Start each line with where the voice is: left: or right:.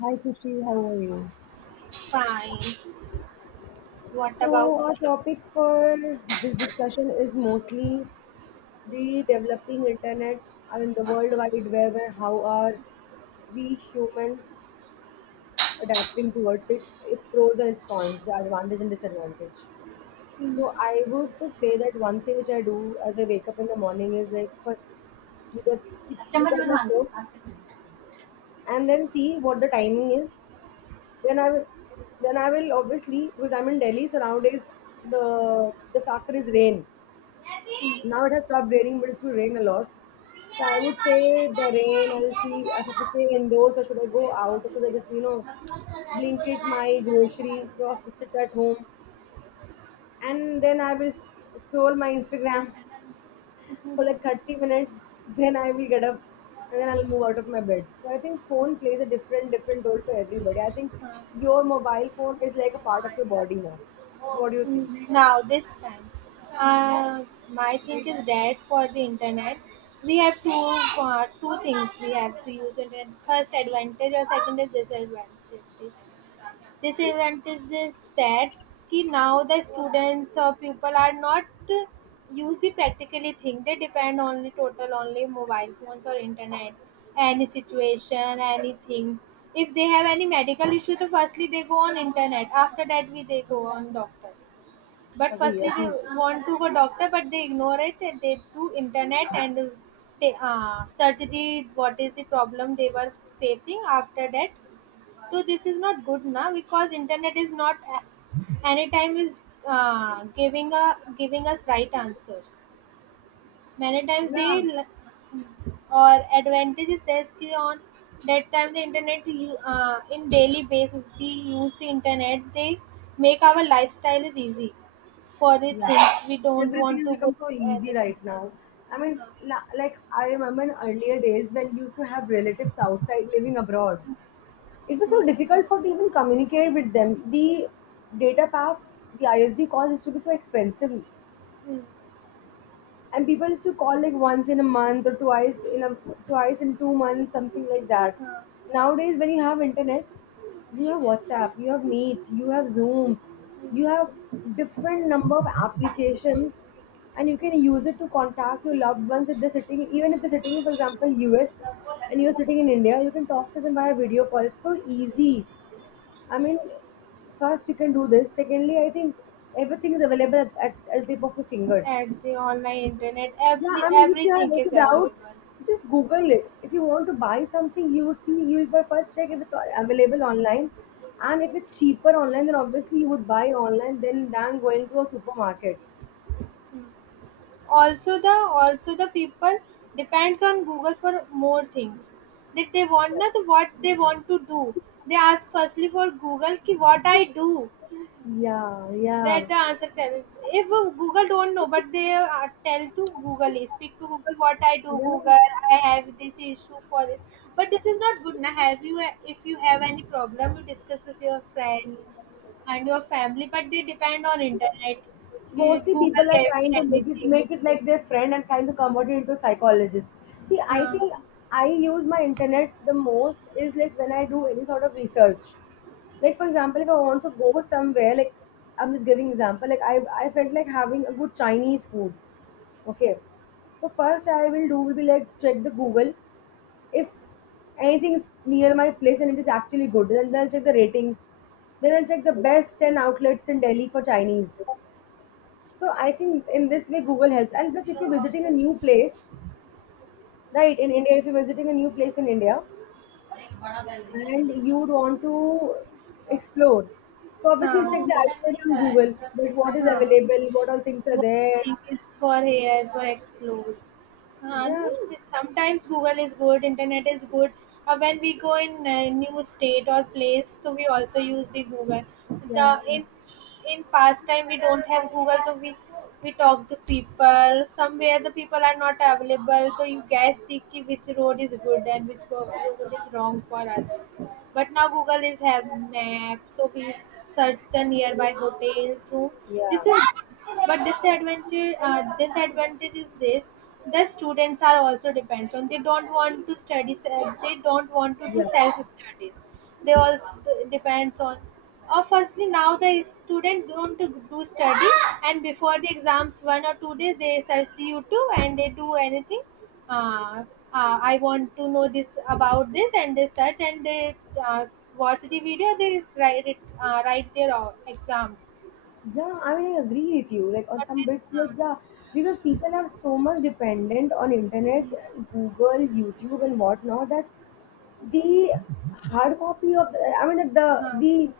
left: Hi Kushi, how are you?
right: Fine. What
left: So,
right: about
left: our topic for this discussion is mostly the developing internet and the World Wide Web and how are we humans adapting towards it, its pros and its cons, the advantage and disadvantage. So, I would to say that one thing which I do as I wake up in the morning is like first see the, see, look at my phone and then see what the timing is. Then I will, then I will obviously because I'm in Delhi. So nowadays the factor is rain. Now it has stopped raining, but it used to rain a lot. So I would say the rain. I'll see. I have to stay indoors, or should I go out, or should I just blanket my grocery, just sit at home, and then I will scroll my Instagram for like 30 minutes, then I will get up and then I'll move out of my bed. So I think phone plays a different role for everybody. I think your mobile phone is like a part of your body now. What do you think?
right: now this time? Uh, my thing is that for the internet, we have two things we have to use internet. First advantage or second is disadvantage. Disadvantages that कि now the students or people are not uh, use the practically thing they depend only total only mobile phones or internet any situation any things if they have any medical issue so firstly they go on internet after that we they go on doctor but
left: Agree,
right: firstly they
left: agree.
right: want to go doctor but they ignore it and they do internet and they search the what is the problem they were facing after that so this is not good now because internet is not any time is giving a giving us right answers. Many times
left: Yeah.
right: they or advantages there's ki on that time the internet you in daily basis we use the internet they make our lifestyle is easy for the
left: Yeah,
right: things we don't
left: everything
right: want
left: has
right: to go
left: become so
right: to
left: easy
right: anything
left: right now. I mean, like I remember in earlier days when you used to have relatives outside living abroad, it was so difficult for to even communicate with them. The data packs, the ISD calls used to be so expensive, and people used to call like once in a month or twice in a twice in 2 months, something like that.
right: uh,
left: Nowadays when you have internet, you have WhatsApp, you have Meet, you have Zoom, you have different number of applications, and you can use it to contact your loved ones if they're sitting even if they're sitting in, for example, US and you're sitting in India, you can talk to them via video call. It's so easy. I mean, first you can do this, secondly I think everything is available at the tip of your fingers.
right: at the online internet
left: Yeah,
right: every
left: I mean, if you have
right: everything is
left: any doubts,
right: available.
left: just Google it. If you want to buy something, you would see, you would by first check if it's available online. And if it's cheaper online, then obviously you would buy online than going to a supermarket.
right: Also the people depends on Google for more things. That they want not what they want to do? They ask firstly for Google ki what I do.
left: Yeah, yeah.
right: That the answer tell. If Google don't know, but they tell to Google, speak to Google what I do.
left: Yeah,
right: Google, I have this issue for it. But this is not good. Now, have you if you have any problem, you discuss with your friend and your family. But they depend on internet. कि
left: mostly people
right: Google
left: are
right: gave me
left: trying to make it
right: anything.
left: make it like their friend and trying to convert it into psychologist. See, I
right: हाँ.
left: think I use my internet the most is like when I do any sort of research. Like for example, if I want to go somewhere, like I'm just giving example, like I felt like having a good Chinese food. Okay. So first I will do will be like check the Google. If anything is near my place and it is actually good, then I'll check the ratings. Then I'll check the best ten outlets in Delhi for Chinese. So I think in this way Google helps. And plus, if you're visiting a new place, right, in India, if you're visiting a new place in India and you would want to explore, so obviously you'll check the
right: Huh.
left: itinerary on Google, that what is
right: Huh.
left: available, what all things are
right: What
left: there.
right: think is for here for explore. Huh.
left: Yeah,
right: No, sometimes Google is good, internet is good. When we go in a new state or place, so we also use the Google. The
left: yeah, yeah,
right: in past time we don't have google so we talk to people somewhere the people are not available so you guys think ki which road is good and which road is wrong for us but now google is have map so we search the nearby hotels room. This
left: yeah,
right: is good but disadvantage disadvantage is this the students are also dependent on they don't want to study they don't want to do
left: yeah.
right: self studies they also depends on firstly, now the student don't do study, and before the exams, one or two days they search the YouTube and they do anything. Uh, I want to know this about this, and they search and they uh, watch the video. They write it, write their exams.
left: Yeah, I mean, I agree with you. Like on some bits, like
right: But
left: yeah, because people are so much dependent on internet, Google, YouTube, and whatnot that the hard copy of the, I mean, the
right: they, uh,
left: the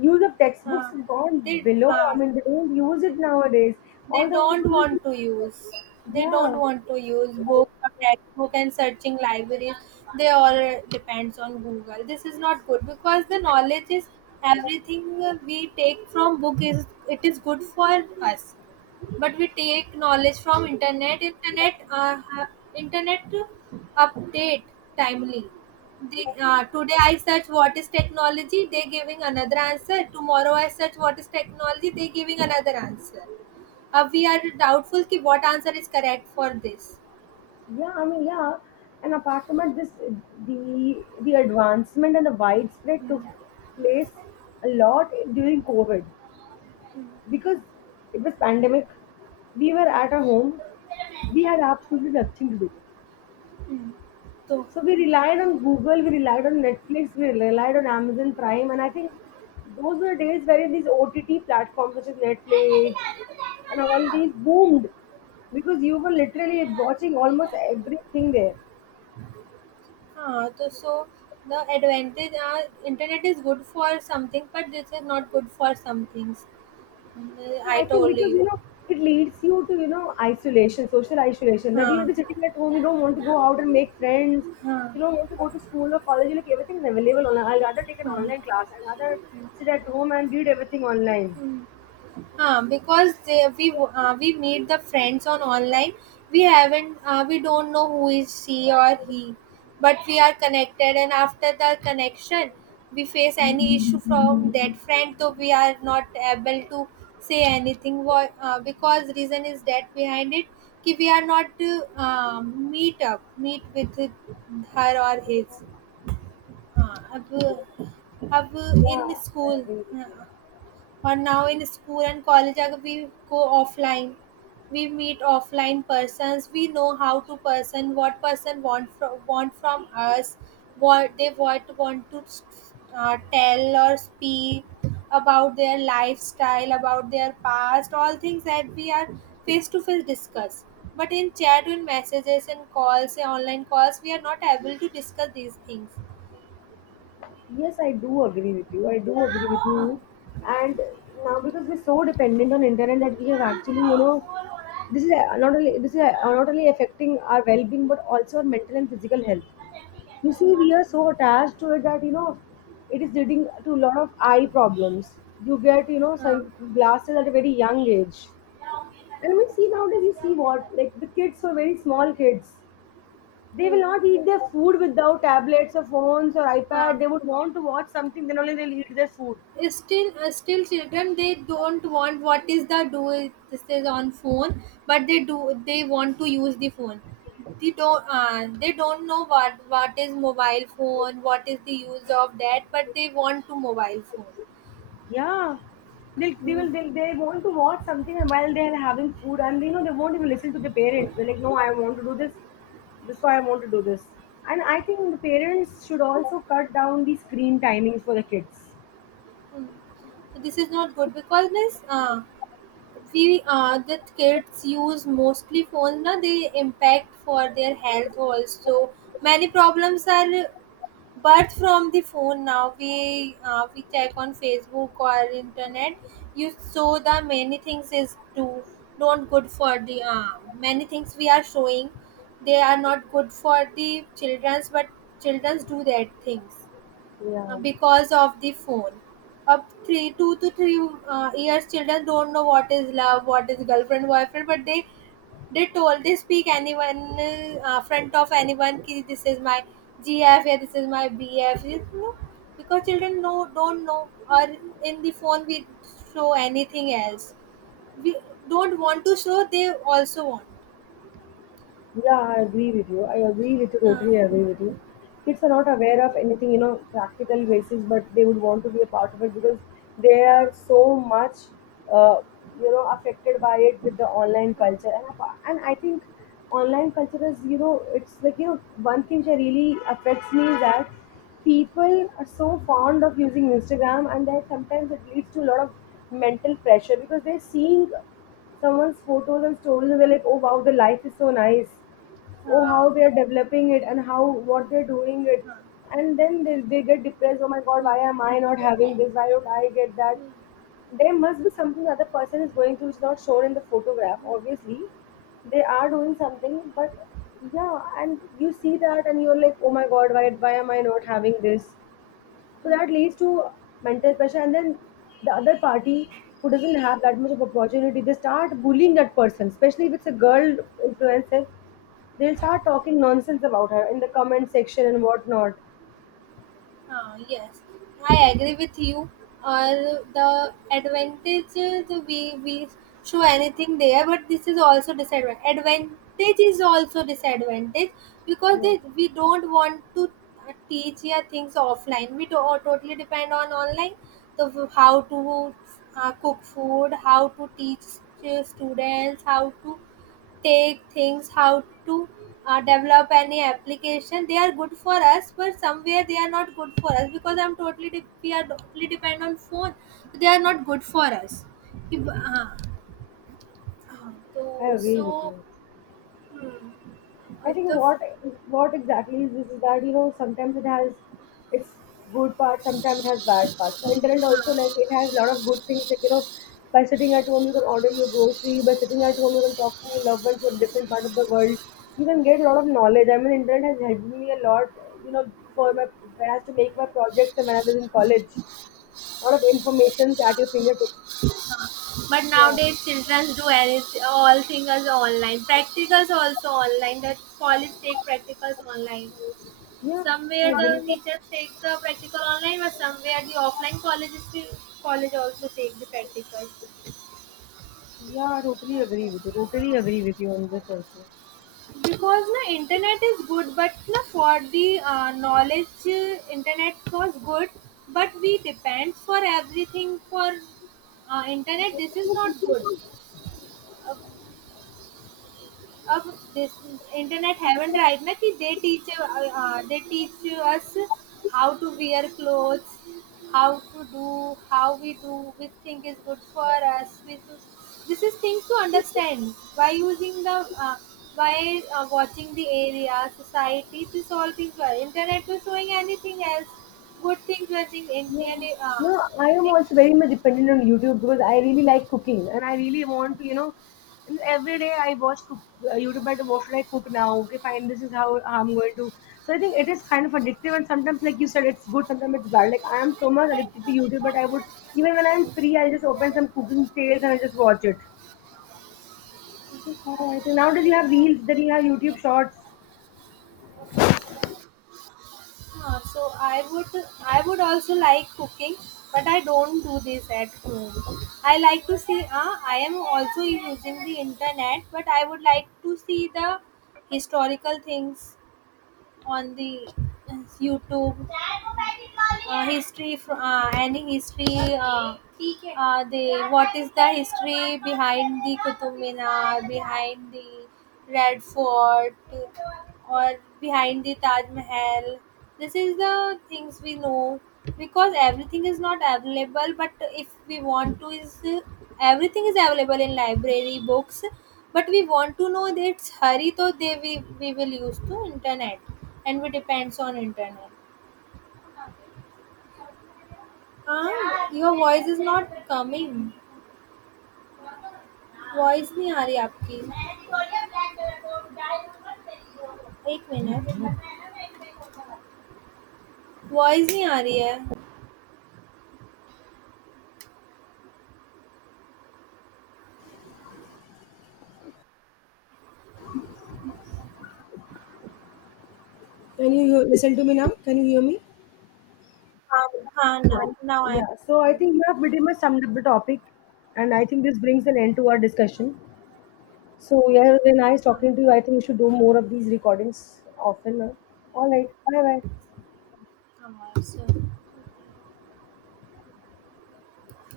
left: use of
right: uh,
left: textbooks
right: uh,
left: have gone
right: they,
left: below. I
right: uh,
left: mean, they don't use it nowadays.
right: they
left: All they want to
right: don't
left: do is,
right: want to use. They don't
left: yeah,
right: want to use book or textbook and searching libraries. They all depends on Google. This is not good because the knowledge is everything we take from book is it is good for us but we take knowledge from internet internet update timely they today I search what is technology they giving another answer tomorrow I search what is technology they giving another answer. अब we are doubtful कि what answer is correct for this,
left: yeah. I mean, yeah. And apart from it, this the advancement and the widespread took place a lot during COVID because it was pandemic. We were at our home. We had absolutely nothing to do.
right: हम्म तो
left: So we relied on Google, we relied on Netflix, we relied on Amazon Prime, and I think those were days where these OTT platforms such as Netflix and all these boomed because you were literally watching almost everything there.
right: हाँ तो so the advantage uh internet is good for something but this is not good for some things,
left: And
right: I
left: I think
right: told
left: because you
right: you.
left: know it leads you to, you know, isolation, social isolation, that you'll be
right: हाँ
left: sitting at home, you don't want to go out and make friends,
right: हाँ
left: you don't want to go to school or college. You're like everything is available online. I'd rather take an
right: हाँ.
left: online class. I'd rather sit at home and read everything online.
right: We meet the friends on online we haven't we don't know who is she or he but we are connected and after the connection we face any issue from that friend so we are not able to say anything. Why? Because reason is that behind it कि we are not to meet up meet with her or his अब अब in
left: Yeah, I
right: school
left: agree.
right: uh, or now in school and college अगर we go offline, we meet offline persons. We know how to person, what person want from us, what they want to tell or speak about their lifestyle, about their past, all things that we are face to face discuss. But in chat, in messages and calls, in online calls, we are not able to discuss these things.
left: Yes, I do agree with you. I do agree with you. And now because we're so dependent on internet that we have actually, you know, this is not only this is not only affecting our well-being but also our mental and physical health. You see, we are so attached to it that you know it is leading to a lot of eye problems. You get, you know,
right: हाँ.
left: sun glasses at a very young age. And we see nowadays, you see what like the kids were very small kids. They will
right: Hmm.
left: not eat their food without
right: Hmm.
left: tablets or phones or iPad.
right: हाँ.
left: They would want to watch something, then only they'll eat their food.
right: Still children they don't want what is the this is on phone but they do they want to use the phone they don't know what is mobile phone what is the use of that but they want to mobile phone.
left: Yeah. They'll, they
right: Mm.
left: will they'll, They want to watch something while they're having food and you know they won't even listen to the parents. They're like, no, I want to do this. This is why I want to do this. And I think the parents should also cut down the screen timings for the kids.
right: So this is not good because this we the kids use mostly phones na they impact for their health also many problems are but from the phone now we check on facebook or internet you saw the many things is do don't good for the many things we are showing they are not good for the children's but children's do that things
left: Yeah.
right: because of the phone. Up three, two to three years, children don't know what is love, what is girlfriend, boyfriend, but they told they speak anyone front of anyone. Ki, this is my GF, yeah, this is my BF. You know, because children know don't know or in the phone we show anything else. We don't want to show. They also want.
left: Yeah, I agree with you. I agree with you,
right: Uh,
left: totally agree with you. Kids are not aware of anything, you know, practical basis, but they would want to be a part of it because they
right: uh,
left: are so much, uh, you know, affected by it with the online culture. And, and I think online culture is, you know, it's like, you know, one thing that really affects me is that people are so fond of using Instagram and that sometimes it leads to a lot of mental pressure because they're seeing someone's photos and stories and they're like, oh wow, the life is so nice, oh
right: uh,
left: how they're developing it and how, what they're doing it,
right: uh,
left: and then they get depressed, oh my god why
right: uh.
left: am I not having this, why don't I get that. There must be something the other person is going through which is not shown in the photograph. Obviously they are doing something, but yeah, and you see that and you're like, oh my god, why am I not having this. So that leads to mental pressure, and then the other party who doesn't have that much of opportunity, they start bullying that person, especially if it's a girl influencer. They'll start talking nonsense about her in the comment section and whatnot.
right: Ah, yes, I agree with you. Uh, the advantages we show anything there, but this is also disadvantage. Advantage is also disadvantage because they, we don't want to teach here things offline. We do, or totally depend on online. The how to cook food, how to teach students, how to take things how to develop any application they are good for us but somewhere they are not good for us because we are totally depend on phone. So, they are not good for us. If- so
left: I agree with
right: so
left: you.
right: hmm,
left: I think
right: the f-
left: what exactly is this is that you know sometimes it has its good parts, sometimes it has bad parts. So internet also like
right: uh,
left: it has a lot of good things, like you know, by sitting at home you can order your grocery, by sitting at home you can talk to your loved ones from different part of the world. You can get a lot of knowledge. I mean internet has helped me a lot, you know, for my, when I had to make my projects and when I was in college. A lot of information at your fingertips.
right: but
left: Yeah.
right: nowadays children do anything all things online practicals also online that college take practicals online.
left: Yeah, I
right: Somewhere the
left: agree.
right: teachers take the practical online, but somewhere the offline colleges college also take the practical.
left: Yeah, I totally agree with you.
right: Okay.
left: Totally agree with you on this also.
right: Because na internet is good, but na for the knowledge, internet was good, but we depend for everything for internet. This is not good. Of this internet haven't right now कि they teach us how to wear clothes how to do how we do which thing is good for us which this is things to understand by using the uh, by watching the area society this all things were internet was showing anything else good things were in
left: Yeah.
right: indian
left: No, I am also very much dependent on YouTube because I really like cooking and I really want to, you know, and every day I watch cook, YouTube, but what should I cook now? Okay, fine, this is how I'm going to. So I think it is kind of addictive and sometimes, like you said, it's good, sometimes it's bad. Like I am so much addicted to YouTube, but I would, even when I'm free, I just open some cooking tales and I just watch it. That's how I think. Nowadays you have reels, then you have YouTube shorts.
right: Ah, so I would also like cooking, but I don't do this at home. I like to see. Ah, I am also using the internet, but I would like to see the historical things on the YouTube any history uh, the what is the history behind the Qutub Minar behind the Red Fort or behind the Taj Mahal this is the things we know because everything is not available but if we want to is everything is available in library books but we want to know that hurry so they we will use to internet and we depends on internet. हाँ your voice is not coming. Voice नहीं आ रही आपकी. एक minute. Voice नहीं आ रही है.
left: Can you listen to me now? Can you hear me?
right: हाँ ना.
left: Right.
right: Now I.
left: Yeah, so I think you have pretty much summed up the topic, and I think this brings an end to our discussion. So, yeah, it was very nice
right: हाँ.
left: talking to you. I think we should do more of these recordings often. All right, bye bye.
right: 干嘛要笑。